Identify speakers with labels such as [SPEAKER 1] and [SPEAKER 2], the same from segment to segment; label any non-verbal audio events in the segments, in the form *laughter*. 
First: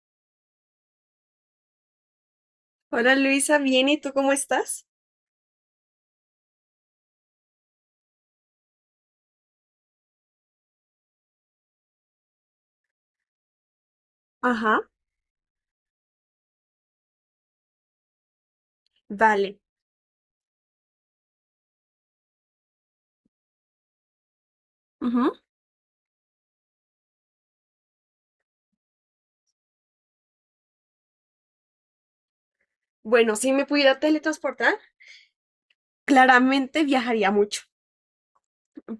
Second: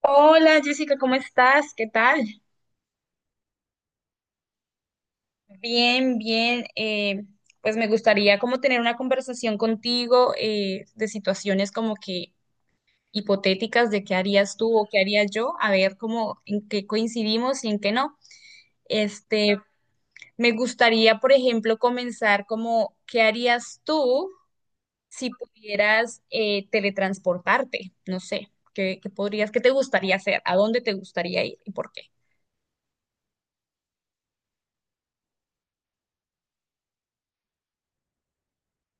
[SPEAKER 1] Hola Jessica, ¿cómo estás? ¿Qué tal?
[SPEAKER 2] Hola Luisa, bien, ¿y tú cómo estás?
[SPEAKER 1] Bien, bien. Pues me gustaría como tener una conversación contigo de situaciones como que hipotéticas de qué harías tú
[SPEAKER 2] Ajá.
[SPEAKER 1] o qué haría yo, a ver cómo en qué coincidimos y en qué no. Este,
[SPEAKER 2] Vale.
[SPEAKER 1] me gustaría, por ejemplo, comenzar como qué harías tú si
[SPEAKER 2] Ujú.
[SPEAKER 1] pudieras teletransportarte. No sé, ¿qué podrías, qué te gustaría hacer? ¿A dónde te gustaría ir y por qué?
[SPEAKER 2] Bueno, si me pudiera teletransportar, claramente viajaría mucho,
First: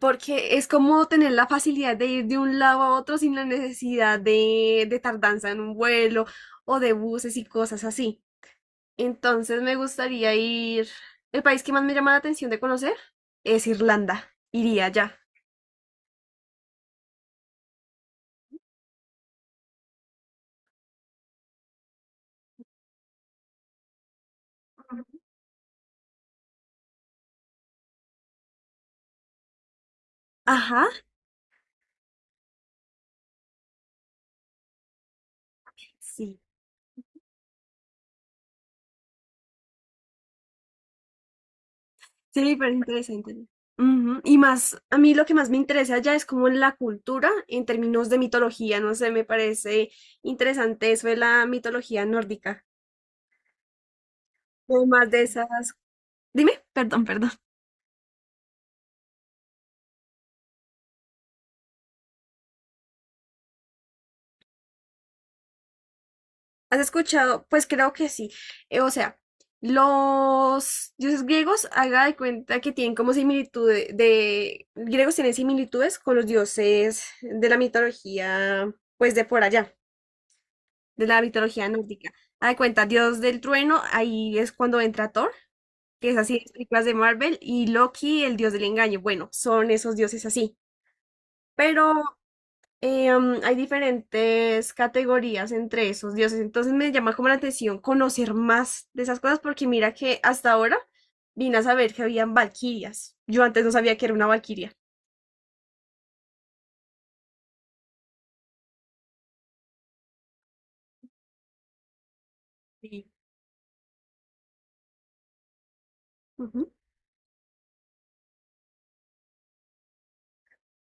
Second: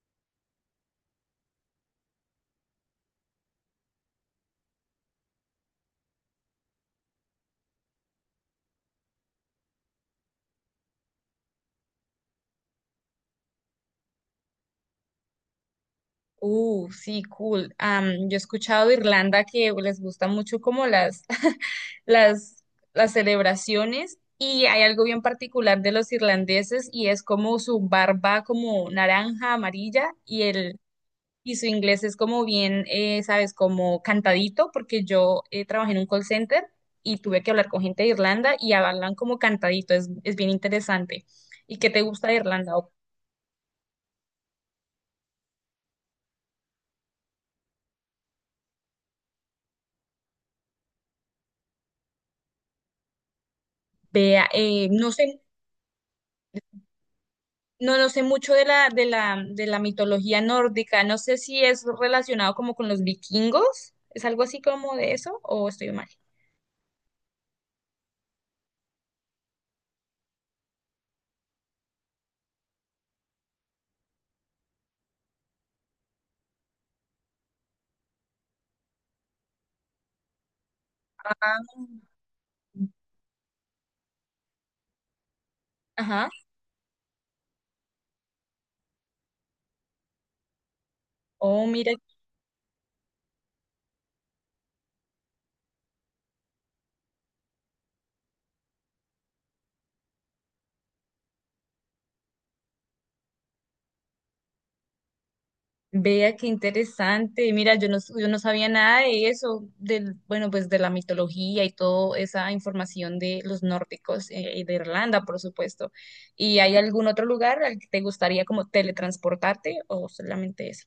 [SPEAKER 2] porque es como tener la facilidad de ir de un lado a otro sin la necesidad de tardanza en un vuelo o de buses y cosas así. Entonces me gustaría ir. El país que más me llama la atención de conocer es Irlanda. Iría allá.
[SPEAKER 1] Sí, cool. Yo he escuchado de Irlanda que les gusta mucho como las, *laughs* las, las celebraciones y hay algo bien particular de los irlandeses y es como su barba como naranja, amarilla
[SPEAKER 2] Ajá,
[SPEAKER 1] y su inglés es como bien, sabes, como cantadito porque yo trabajé en un call
[SPEAKER 2] sí.
[SPEAKER 1] center y tuve que hablar con gente de Irlanda y hablan como cantadito, es bien interesante. ¿Y qué te gusta de
[SPEAKER 2] Sí, me parece
[SPEAKER 1] Irlanda? O
[SPEAKER 2] interesante. Ujú. Y más, a mí lo que más me interesa ya es como la cultura en términos de mitología, no sé, me parece interesante eso de la mitología nórdica,
[SPEAKER 1] vea,
[SPEAKER 2] como
[SPEAKER 1] no
[SPEAKER 2] más de
[SPEAKER 1] sé.
[SPEAKER 2] esas. Dime, perdón, perdón.
[SPEAKER 1] No, no sé mucho de la mitología nórdica. No sé si es relacionado como con los vikingos. ¿Es algo así como de eso? ¿O estoy mal?
[SPEAKER 2] ¿Has escuchado? Pues creo que sí. O sea, los dioses griegos, haga de cuenta que tienen como similitudes, de griegos tienen similitudes con los dioses de la mitología, pues de por allá. De la mitología
[SPEAKER 1] Ah.
[SPEAKER 2] nórdica. Haz de cuenta, Dios del trueno, ahí es cuando entra Thor, que es
[SPEAKER 1] Ajá.
[SPEAKER 2] así en las películas de Marvel, y Loki, el dios del engaño. Bueno, son esos dioses así.
[SPEAKER 1] Oh, mira,
[SPEAKER 2] Pero hay diferentes categorías entre esos dioses. Entonces me llama como la atención conocer más de esas cosas, porque mira que hasta ahora vine a saber que habían valquirias. Yo antes no sabía que era una valquiria.
[SPEAKER 1] vea qué interesante. Mira, yo no sabía nada de eso, bueno, pues de la mitología y toda esa
[SPEAKER 2] Sí.
[SPEAKER 1] información de los nórdicos, y de Irlanda, por supuesto. ¿Y
[SPEAKER 2] Ujú.
[SPEAKER 1] hay algún otro lugar al que te gustaría como teletransportarte o solamente ese?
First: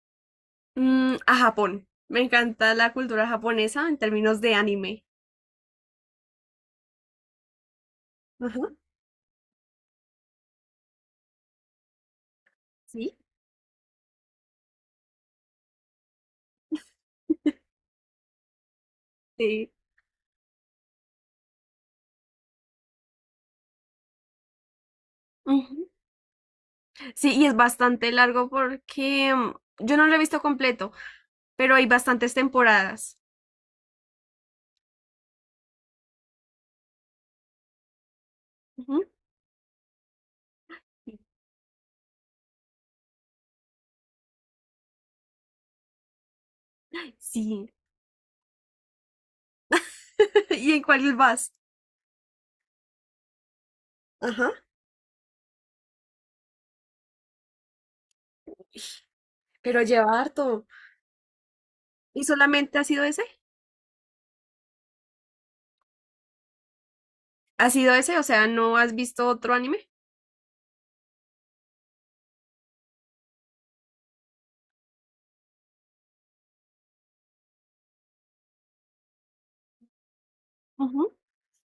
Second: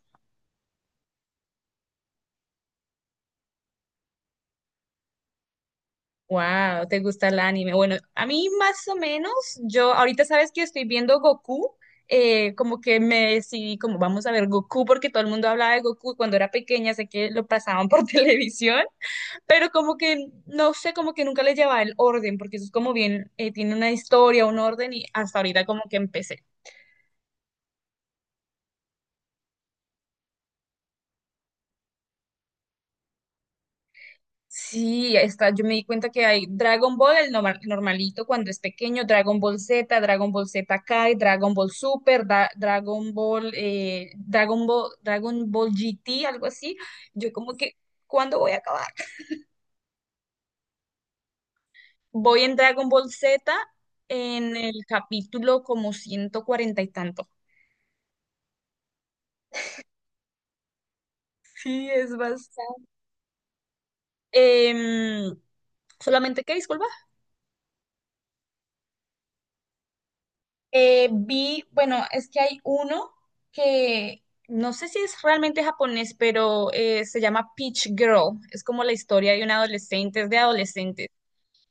[SPEAKER 2] A Japón. Me encanta la cultura japonesa en términos de anime.
[SPEAKER 1] Wow, ¿te gusta el anime? Bueno, a mí
[SPEAKER 2] Ajá.
[SPEAKER 1] más o menos, yo ahorita sabes que estoy viendo Goku. Como que
[SPEAKER 2] ¿Sí?
[SPEAKER 1] me decidí, como vamos a ver Goku, porque todo el mundo hablaba de Goku cuando era pequeña, sé que lo pasaban por *laughs* televisión, pero
[SPEAKER 2] Sí.
[SPEAKER 1] como que no sé, como que nunca le llevaba el orden, porque eso es como bien, tiene una historia, un orden, y hasta ahorita como
[SPEAKER 2] Ujú.
[SPEAKER 1] que empecé.
[SPEAKER 2] Sí, y es bastante largo porque yo no lo he visto completo, pero hay bastantes temporadas.
[SPEAKER 1] Sí, está, yo me di cuenta que hay Dragon Ball, el normalito cuando es pequeño,
[SPEAKER 2] Ujú.
[SPEAKER 1] Dragon Ball Z, Dragon Ball Z Kai, Dragon Ball Super, Dragon Ball, Dragon Ball GT, algo así. Yo como
[SPEAKER 2] Sí.
[SPEAKER 1] que, ¿cuándo voy a acabar?
[SPEAKER 2] *laughs* ¿Y en cuál vas?
[SPEAKER 1] Voy en Dragon Ball Z
[SPEAKER 2] Ajá.
[SPEAKER 1] en el capítulo como 140 y tanto.
[SPEAKER 2] Pero lleva harto.
[SPEAKER 1] Sí, es
[SPEAKER 2] ¿Y solamente
[SPEAKER 1] bastante.
[SPEAKER 2] ha sido ese?
[SPEAKER 1] Em, solamente que, disculpa.
[SPEAKER 2] ¿Ha sido ese? O sea, ¿no has visto otro anime?
[SPEAKER 1] Vi, bueno, es que hay uno que no sé si es realmente japonés, pero se llama Peach Girl. Es como la historia de un adolescente, es de adolescentes.
[SPEAKER 2] Ujú.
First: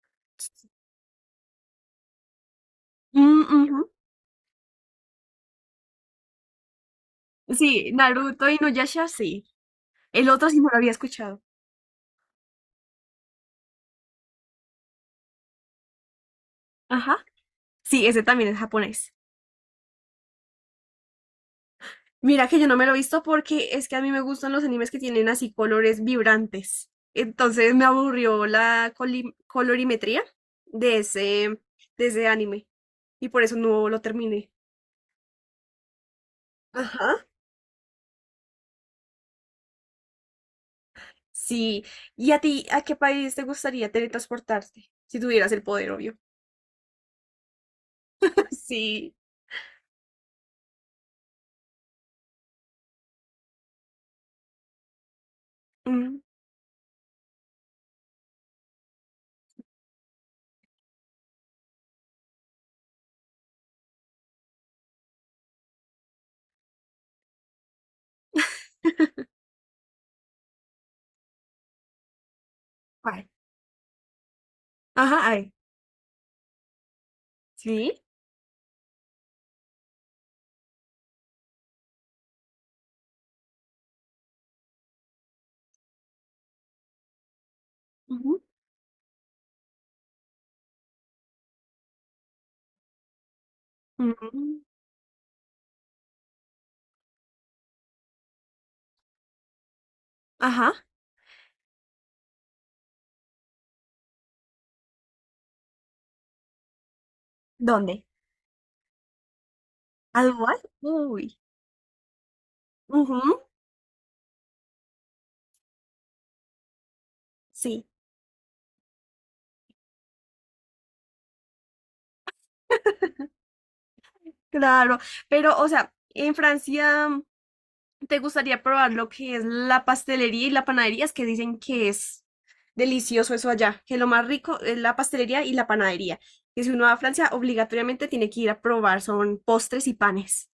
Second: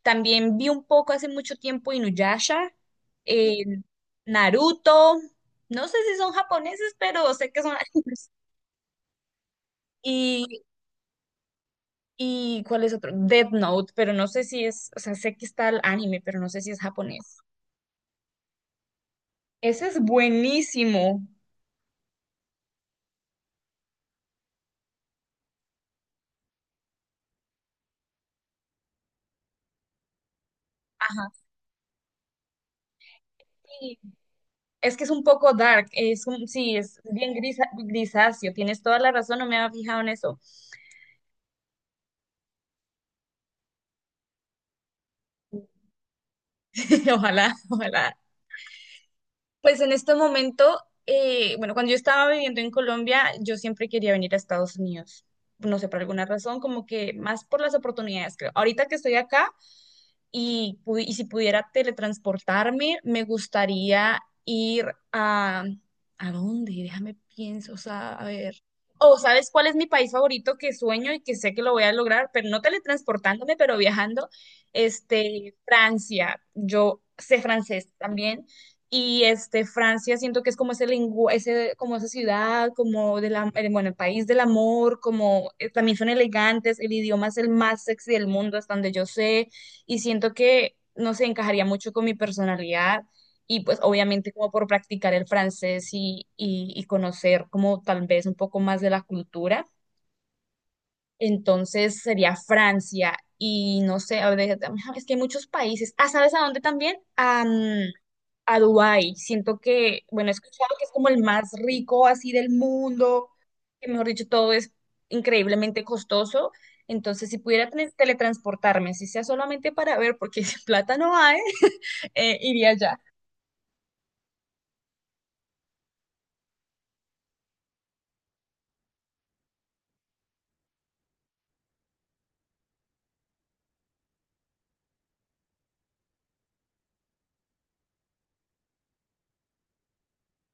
[SPEAKER 1] También vi un poco hace mucho tiempo Inuyasha,
[SPEAKER 2] Mm,
[SPEAKER 1] eh,
[SPEAKER 2] ujú.
[SPEAKER 1] Naruto. No sé si son japoneses, pero sé que son
[SPEAKER 2] Sí,
[SPEAKER 1] animes.
[SPEAKER 2] Naruto y Nuyasha, sí. El otro sí
[SPEAKER 1] Y,
[SPEAKER 2] no lo había escuchado.
[SPEAKER 1] y ¿cuál es otro? Death Note, pero no sé si es, o sea, sé que está el anime, pero no sé si es
[SPEAKER 2] Ajá.
[SPEAKER 1] japonés.
[SPEAKER 2] Sí, ese también es japonés.
[SPEAKER 1] Ese es buenísimo.
[SPEAKER 2] Mira que yo no me lo he visto porque es que a mí me gustan los animes que tienen así colores vibrantes. Entonces me aburrió la coli- colorimetría de
[SPEAKER 1] Ajá.
[SPEAKER 2] ese, de ese anime y por eso no lo terminé.
[SPEAKER 1] Es que es un poco dark, sí, es
[SPEAKER 2] Ajá.
[SPEAKER 1] bien grisáceo, tienes toda la razón, no me había fijado en eso.
[SPEAKER 2] Sí. ¿Y a ti, a qué país te gustaría teletransportarte? Si tuvieras el poder, obvio.
[SPEAKER 1] *laughs* Ojalá, ojalá.
[SPEAKER 2] *laughs* Sí.
[SPEAKER 1] Pues en este momento, bueno, cuando yo estaba viviendo en Colombia, yo siempre quería venir a Estados Unidos. No sé, por
[SPEAKER 2] Mm.
[SPEAKER 1] alguna razón, como que más por las oportunidades, creo. Ahorita que estoy acá, y si pudiera teletransportarme, me gustaría ir a. ¿A dónde? Déjame pienso, o sea, a ver. O ¿sabes cuál es mi país favorito que sueño y que sé que lo voy a lograr? Pero no
[SPEAKER 2] ¿Cuál?
[SPEAKER 1] teletransportándome, pero viajando.
[SPEAKER 2] Ajá, ay.
[SPEAKER 1] Este, Francia. Yo sé francés
[SPEAKER 2] Sí.
[SPEAKER 1] también. Y este, Francia siento que es como ese lengua, ese, como esa ciudad, como de la, bueno, el país del amor, como también son elegantes, el idioma es el más sexy del
[SPEAKER 2] Ujú.
[SPEAKER 1] mundo, hasta donde yo sé, y siento que no se encajaría mucho con mi personalidad y pues obviamente como
[SPEAKER 2] Mm.
[SPEAKER 1] por practicar el francés y conocer como tal vez un poco más de la cultura.
[SPEAKER 2] Ajá.
[SPEAKER 1] Entonces sería Francia y no sé, a ver, es que hay muchos países. Ah, ¿sabes a dónde también? A,
[SPEAKER 2] ¿Dónde?
[SPEAKER 1] a Dubái. Siento que,
[SPEAKER 2] ¿Al
[SPEAKER 1] bueno, he
[SPEAKER 2] lugar?
[SPEAKER 1] escuchado que es como el
[SPEAKER 2] Uy.
[SPEAKER 1] más rico así del
[SPEAKER 2] Ujú.
[SPEAKER 1] mundo, que mejor dicho, todo es increíblemente costoso. Entonces, si pudiera
[SPEAKER 2] Sí.
[SPEAKER 1] teletransportarme, si sea solamente para ver, porque *laughs* sin plata no hay, *laughs* iría allá.
[SPEAKER 2] Claro, pero o sea, en Francia te gustaría probar lo que es la pastelería y la panadería, es que dicen que es delicioso eso allá, que lo más rico es la pastelería y la panadería. Que si uno va a Francia, obligatoriamente tiene que ir a probar, son postres y panes.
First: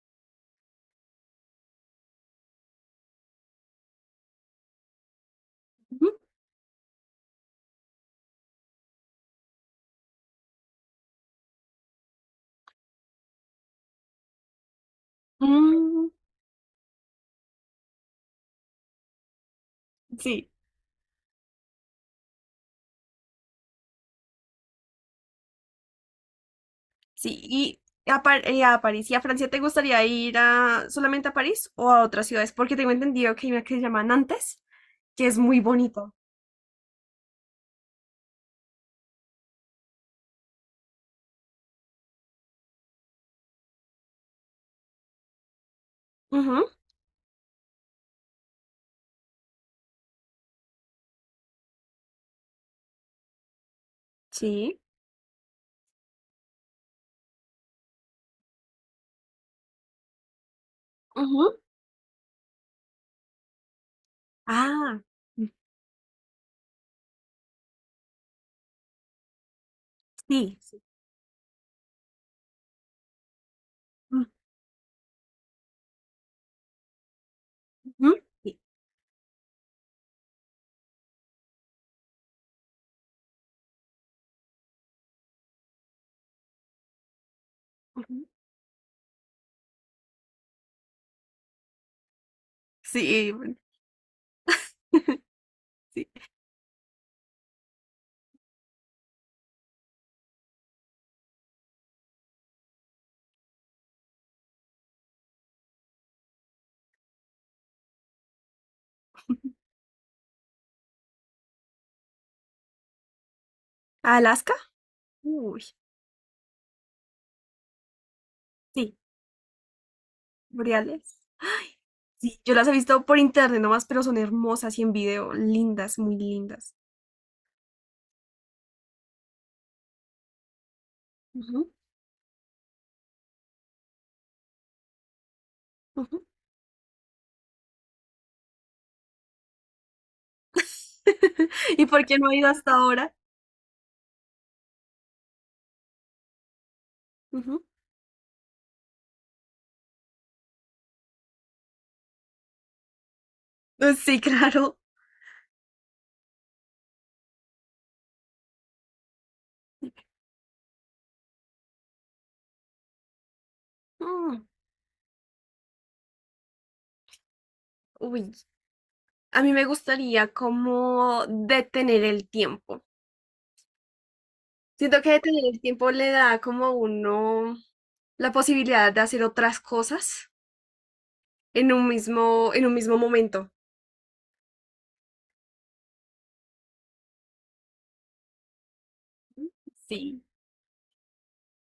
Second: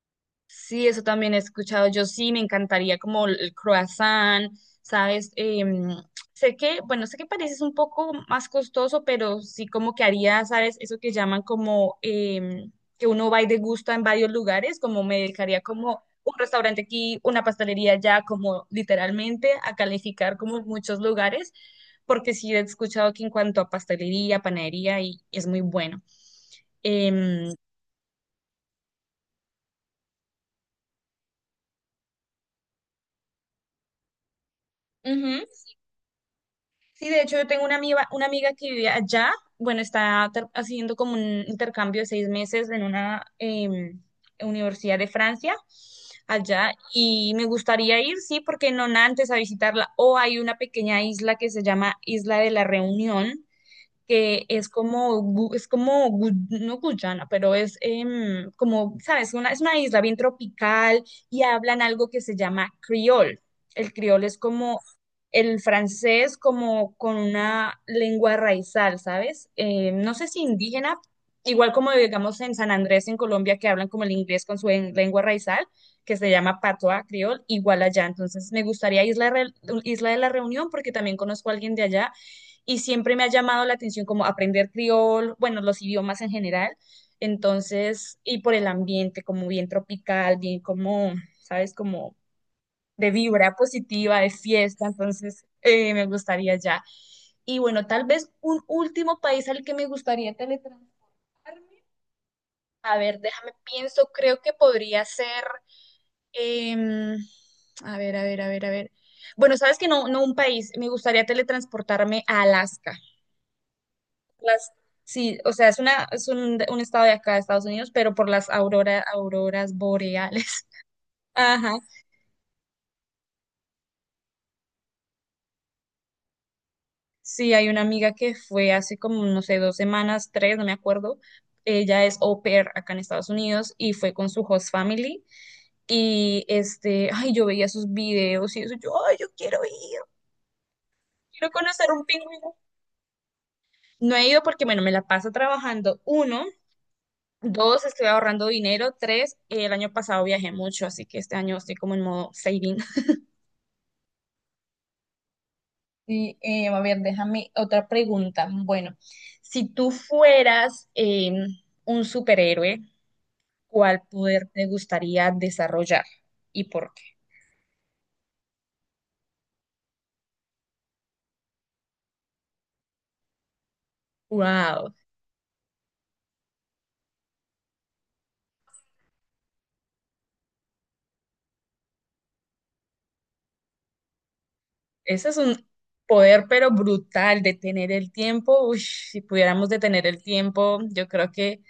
[SPEAKER 1] Sí, eso también he escuchado. Yo sí me encantaría como el croissant, ¿sabes? Em,
[SPEAKER 2] Ujú.
[SPEAKER 1] Sé que, bueno, sé que parece es un poco más costoso, pero sí como que haría, ¿sabes? Eso que llaman como que uno va y degusta en varios lugares, como me dedicaría como
[SPEAKER 2] Mm,
[SPEAKER 1] un restaurante aquí, una pastelería allá, como literalmente a calificar
[SPEAKER 2] sí,
[SPEAKER 1] como muchos lugares, porque sí he escuchado que en cuanto a pastelería, panadería, y es muy bueno.
[SPEAKER 2] sí.
[SPEAKER 1] Em,
[SPEAKER 2] ¿Y a, Par- a París y a Francia te gustaría ir a, solamente a París o a otras ciudades? Porque tengo entendido que hay una que se llama Nantes, que es muy bonito.
[SPEAKER 1] Sí, de hecho yo tengo una amiga que vive allá, bueno, está haciendo como un intercambio de 6 meses en una universidad de Francia,
[SPEAKER 2] Ujú.
[SPEAKER 1] allá, y me gustaría ir, sí, porque no antes a visitarla, o hay una pequeña isla que se llama Isla de la Reunión, que es
[SPEAKER 2] Sí.
[SPEAKER 1] como, es como, no Guyana, pero es como, ¿sabes? Es una isla bien tropical y
[SPEAKER 2] Ujú.
[SPEAKER 1] hablan algo que se llama criol. El criol es como
[SPEAKER 2] Ah.
[SPEAKER 1] el francés, como con una lengua raizal, ¿sabes? No sé si
[SPEAKER 2] Sí, sí.
[SPEAKER 1] indígena, igual como digamos en San Andrés, en Colombia, que hablan como el inglés con su lengua raizal, que se llama patois criol, igual allá.
[SPEAKER 2] Ujú,
[SPEAKER 1] Entonces
[SPEAKER 2] sí.
[SPEAKER 1] me gustaría Isla de la Reunión porque también conozco a alguien de allá y siempre me ha llamado la atención como aprender criol, bueno, los idiomas en general. Entonces,
[SPEAKER 2] Ujú.
[SPEAKER 1] y por el ambiente, como bien tropical, bien como, ¿sabes? Como de
[SPEAKER 2] Sí,
[SPEAKER 1] vibra
[SPEAKER 2] bueno,
[SPEAKER 1] positiva, de fiesta. Entonces, me
[SPEAKER 2] sí.
[SPEAKER 1] gustaría ya. Y bueno, tal vez un último país al que me gustaría teletransportarme. A ver, déjame pienso, creo que podría ser, em, a ver, a ver, a ver, a ver. Bueno, sabes que no un país, me gustaría teletransportarme a Alaska.
[SPEAKER 2] ¿Alaska?
[SPEAKER 1] las, sí, o
[SPEAKER 2] Uy,
[SPEAKER 1] sea, es una, es un estado de acá de Estados Unidos, pero por las
[SPEAKER 2] sí.
[SPEAKER 1] auroras boreales.
[SPEAKER 2] Boreales.
[SPEAKER 1] *laughs* Ajá.
[SPEAKER 2] Sí, yo las he visto por internet nomás, pero son hermosas y en video, lindas, muy lindas.
[SPEAKER 1] Sí, hay una amiga que fue hace como, no sé, 2 semanas, tres, no me acuerdo.
[SPEAKER 2] Ujú,
[SPEAKER 1] Ella es au pair acá en Estados Unidos y fue con su host family.
[SPEAKER 2] ujú.
[SPEAKER 1] Y este, ay, yo veía sus videos y eso, yo, ay, yo quiero ir, quiero
[SPEAKER 2] *laughs* ¿Y
[SPEAKER 1] conocer un
[SPEAKER 2] por qué no he ido
[SPEAKER 1] pingüino.
[SPEAKER 2] hasta ahora?
[SPEAKER 1] No he ido porque, bueno, me la paso trabajando. Uno,
[SPEAKER 2] Ujú.
[SPEAKER 1] dos, estoy ahorrando dinero. Tres, el año pasado viajé mucho, así que este año estoy como en modo saving.
[SPEAKER 2] Sí, claro.
[SPEAKER 1] Sí, a ver, déjame otra pregunta. Bueno, si tú fueras un superhéroe, ¿cuál
[SPEAKER 2] Mm.
[SPEAKER 1] poder te gustaría desarrollar y por qué?
[SPEAKER 2] Uy, a mí me gustaría como detener el tiempo.
[SPEAKER 1] Wow,
[SPEAKER 2] Siento que detener el tiempo le da como a uno la posibilidad de hacer otras cosas en un mismo momento.
[SPEAKER 1] ese es un poder pero brutal, detener el tiempo. Uy, si pudiéramos detener
[SPEAKER 2] Sí.
[SPEAKER 1] el tiempo, yo creo que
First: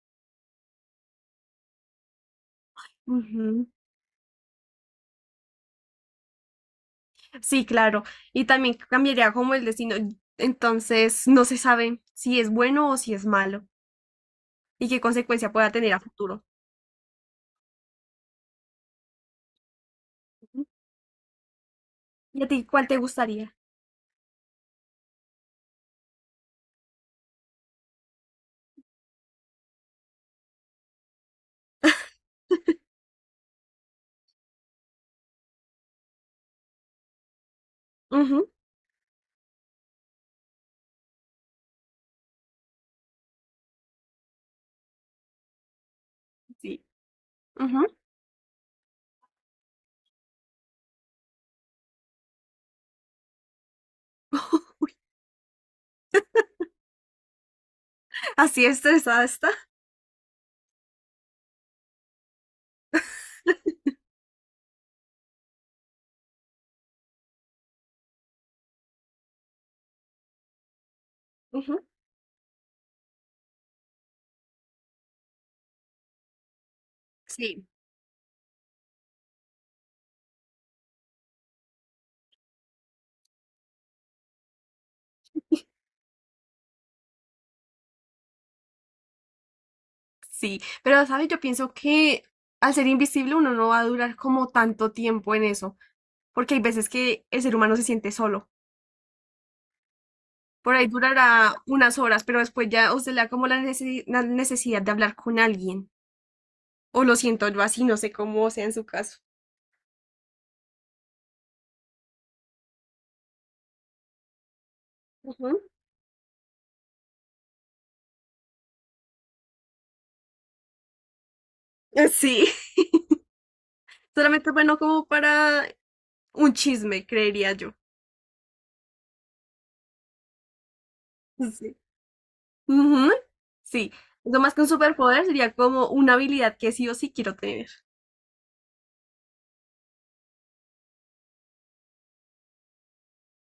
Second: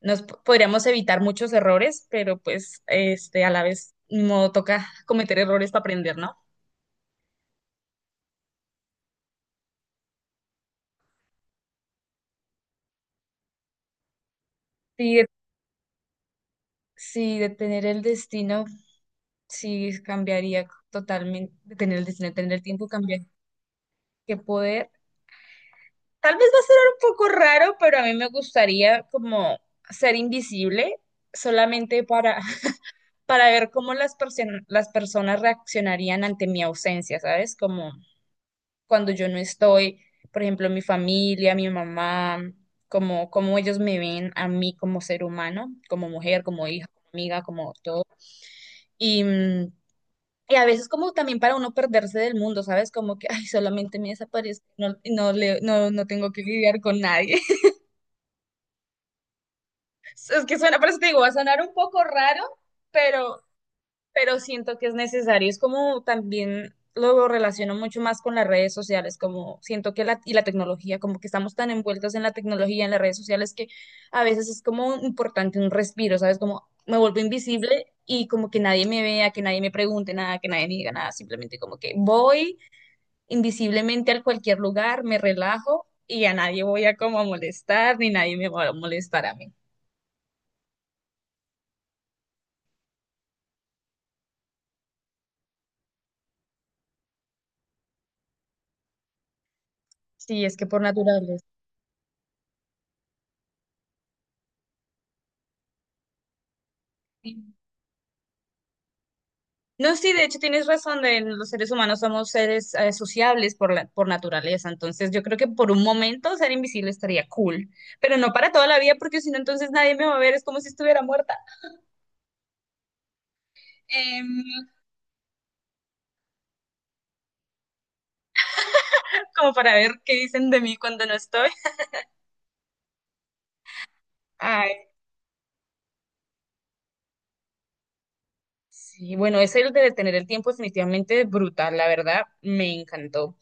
[SPEAKER 1] nos podríamos evitar muchos errores, pero pues este a la
[SPEAKER 2] Ujú.
[SPEAKER 1] vez no toca cometer errores para aprender, ¿no?
[SPEAKER 2] Sí, claro. Y también cambiaría como el destino. Entonces, no se sabe si es bueno o si es malo y qué
[SPEAKER 1] Sí,
[SPEAKER 2] consecuencia pueda tener a futuro.
[SPEAKER 1] sí, detener el destino. Sí,
[SPEAKER 2] Ujú.
[SPEAKER 1] cambiaría totalmente, tener, el-
[SPEAKER 2] ¿Y a
[SPEAKER 1] tener el
[SPEAKER 2] ti
[SPEAKER 1] tiempo,
[SPEAKER 2] cuál te
[SPEAKER 1] cambiar
[SPEAKER 2] gustaría?
[SPEAKER 1] que poder. Tal vez va a ser un poco raro, pero a mí me gustaría como ser invisible solamente para, *laughs* para ver cómo las personas reaccionarían ante mi ausencia, ¿sabes? Como
[SPEAKER 2] Ujú.
[SPEAKER 1] cuando yo no estoy, por ejemplo, mi familia, mi mamá, como, cómo ellos me ven a mí como ser humano, como mujer, como
[SPEAKER 2] Sí.
[SPEAKER 1] hija, como amiga, como
[SPEAKER 2] Ujú.
[SPEAKER 1] todo. Y, mm, Y a veces como también para uno perderse del mundo, ¿sabes? Como que, ay, solamente me desaparezco, no, y no, no tengo que lidiar con nadie. *laughs*
[SPEAKER 2] Así estresada está.
[SPEAKER 1] Es que suena, por eso te digo, va a sonar un poco raro, pero, pero siento que es necesario. Es como también lo relaciono mucho más con las redes sociales, como siento que y la tecnología, como que estamos tan
[SPEAKER 2] Ujú.
[SPEAKER 1] envueltos en la tecnología, en las redes sociales, que a veces es como importante un respiro, ¿sabes? Como me vuelvo
[SPEAKER 2] Sí.
[SPEAKER 1] invisible y como que nadie me vea, que nadie me pregunte nada, que nadie me diga nada, simplemente como que voy invisiblemente a cualquier lugar, me relajo y a nadie voy a como a molestar, ni nadie me va a molestar a mí.
[SPEAKER 2] Sí, pero sabes, yo pienso que al ser invisible uno no va a durar como tanto tiempo en eso, porque hay veces que el ser humano se siente solo.
[SPEAKER 1] Sí, es que
[SPEAKER 2] Por
[SPEAKER 1] por
[SPEAKER 2] ahí
[SPEAKER 1] naturaleza.
[SPEAKER 2] durará unas horas, pero después ya os le da como la necesi- la necesidad de hablar con alguien. O lo siento
[SPEAKER 1] Sí.
[SPEAKER 2] yo así, no sé cómo sea en su caso.
[SPEAKER 1] No, sí, de hecho tienes razón, de los seres humanos somos seres sociables por naturaleza, entonces yo creo que por un momento ser invisible estaría cool, pero no para toda la vida porque si no entonces nadie me va a ver, es como si estuviera muerta.
[SPEAKER 2] Ujú. Sí, *laughs*
[SPEAKER 1] Em,
[SPEAKER 2] solamente bueno como para un chisme, creería yo.
[SPEAKER 1] como para ver qué dicen de mí cuando no estoy.
[SPEAKER 2] Sí. Ujú. Sí, lo más que un superpoder sería como una habilidad que sí o sí quiero tener.
[SPEAKER 1] Sí, bueno, es el de detener el tiempo definitivamente es brutal, la verdad, me encantó.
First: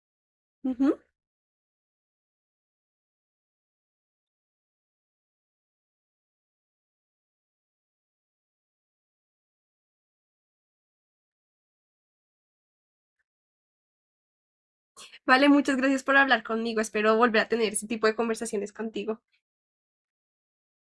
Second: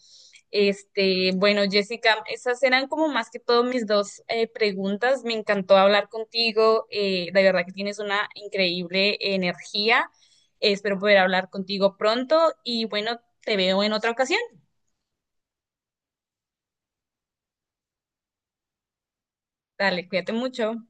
[SPEAKER 2] Ujú.
[SPEAKER 1] Este, bueno, Jessica, esas eran como más que todo mis dos preguntas. Me encantó hablar contigo. De verdad que tienes una increíble energía. Espero poder hablar contigo pronto y bueno, te veo en otra ocasión.
[SPEAKER 2] Vale, muchas gracias por hablar conmigo. Espero volver a tener ese tipo de conversaciones contigo.
[SPEAKER 1] Dale, cuídate mucho.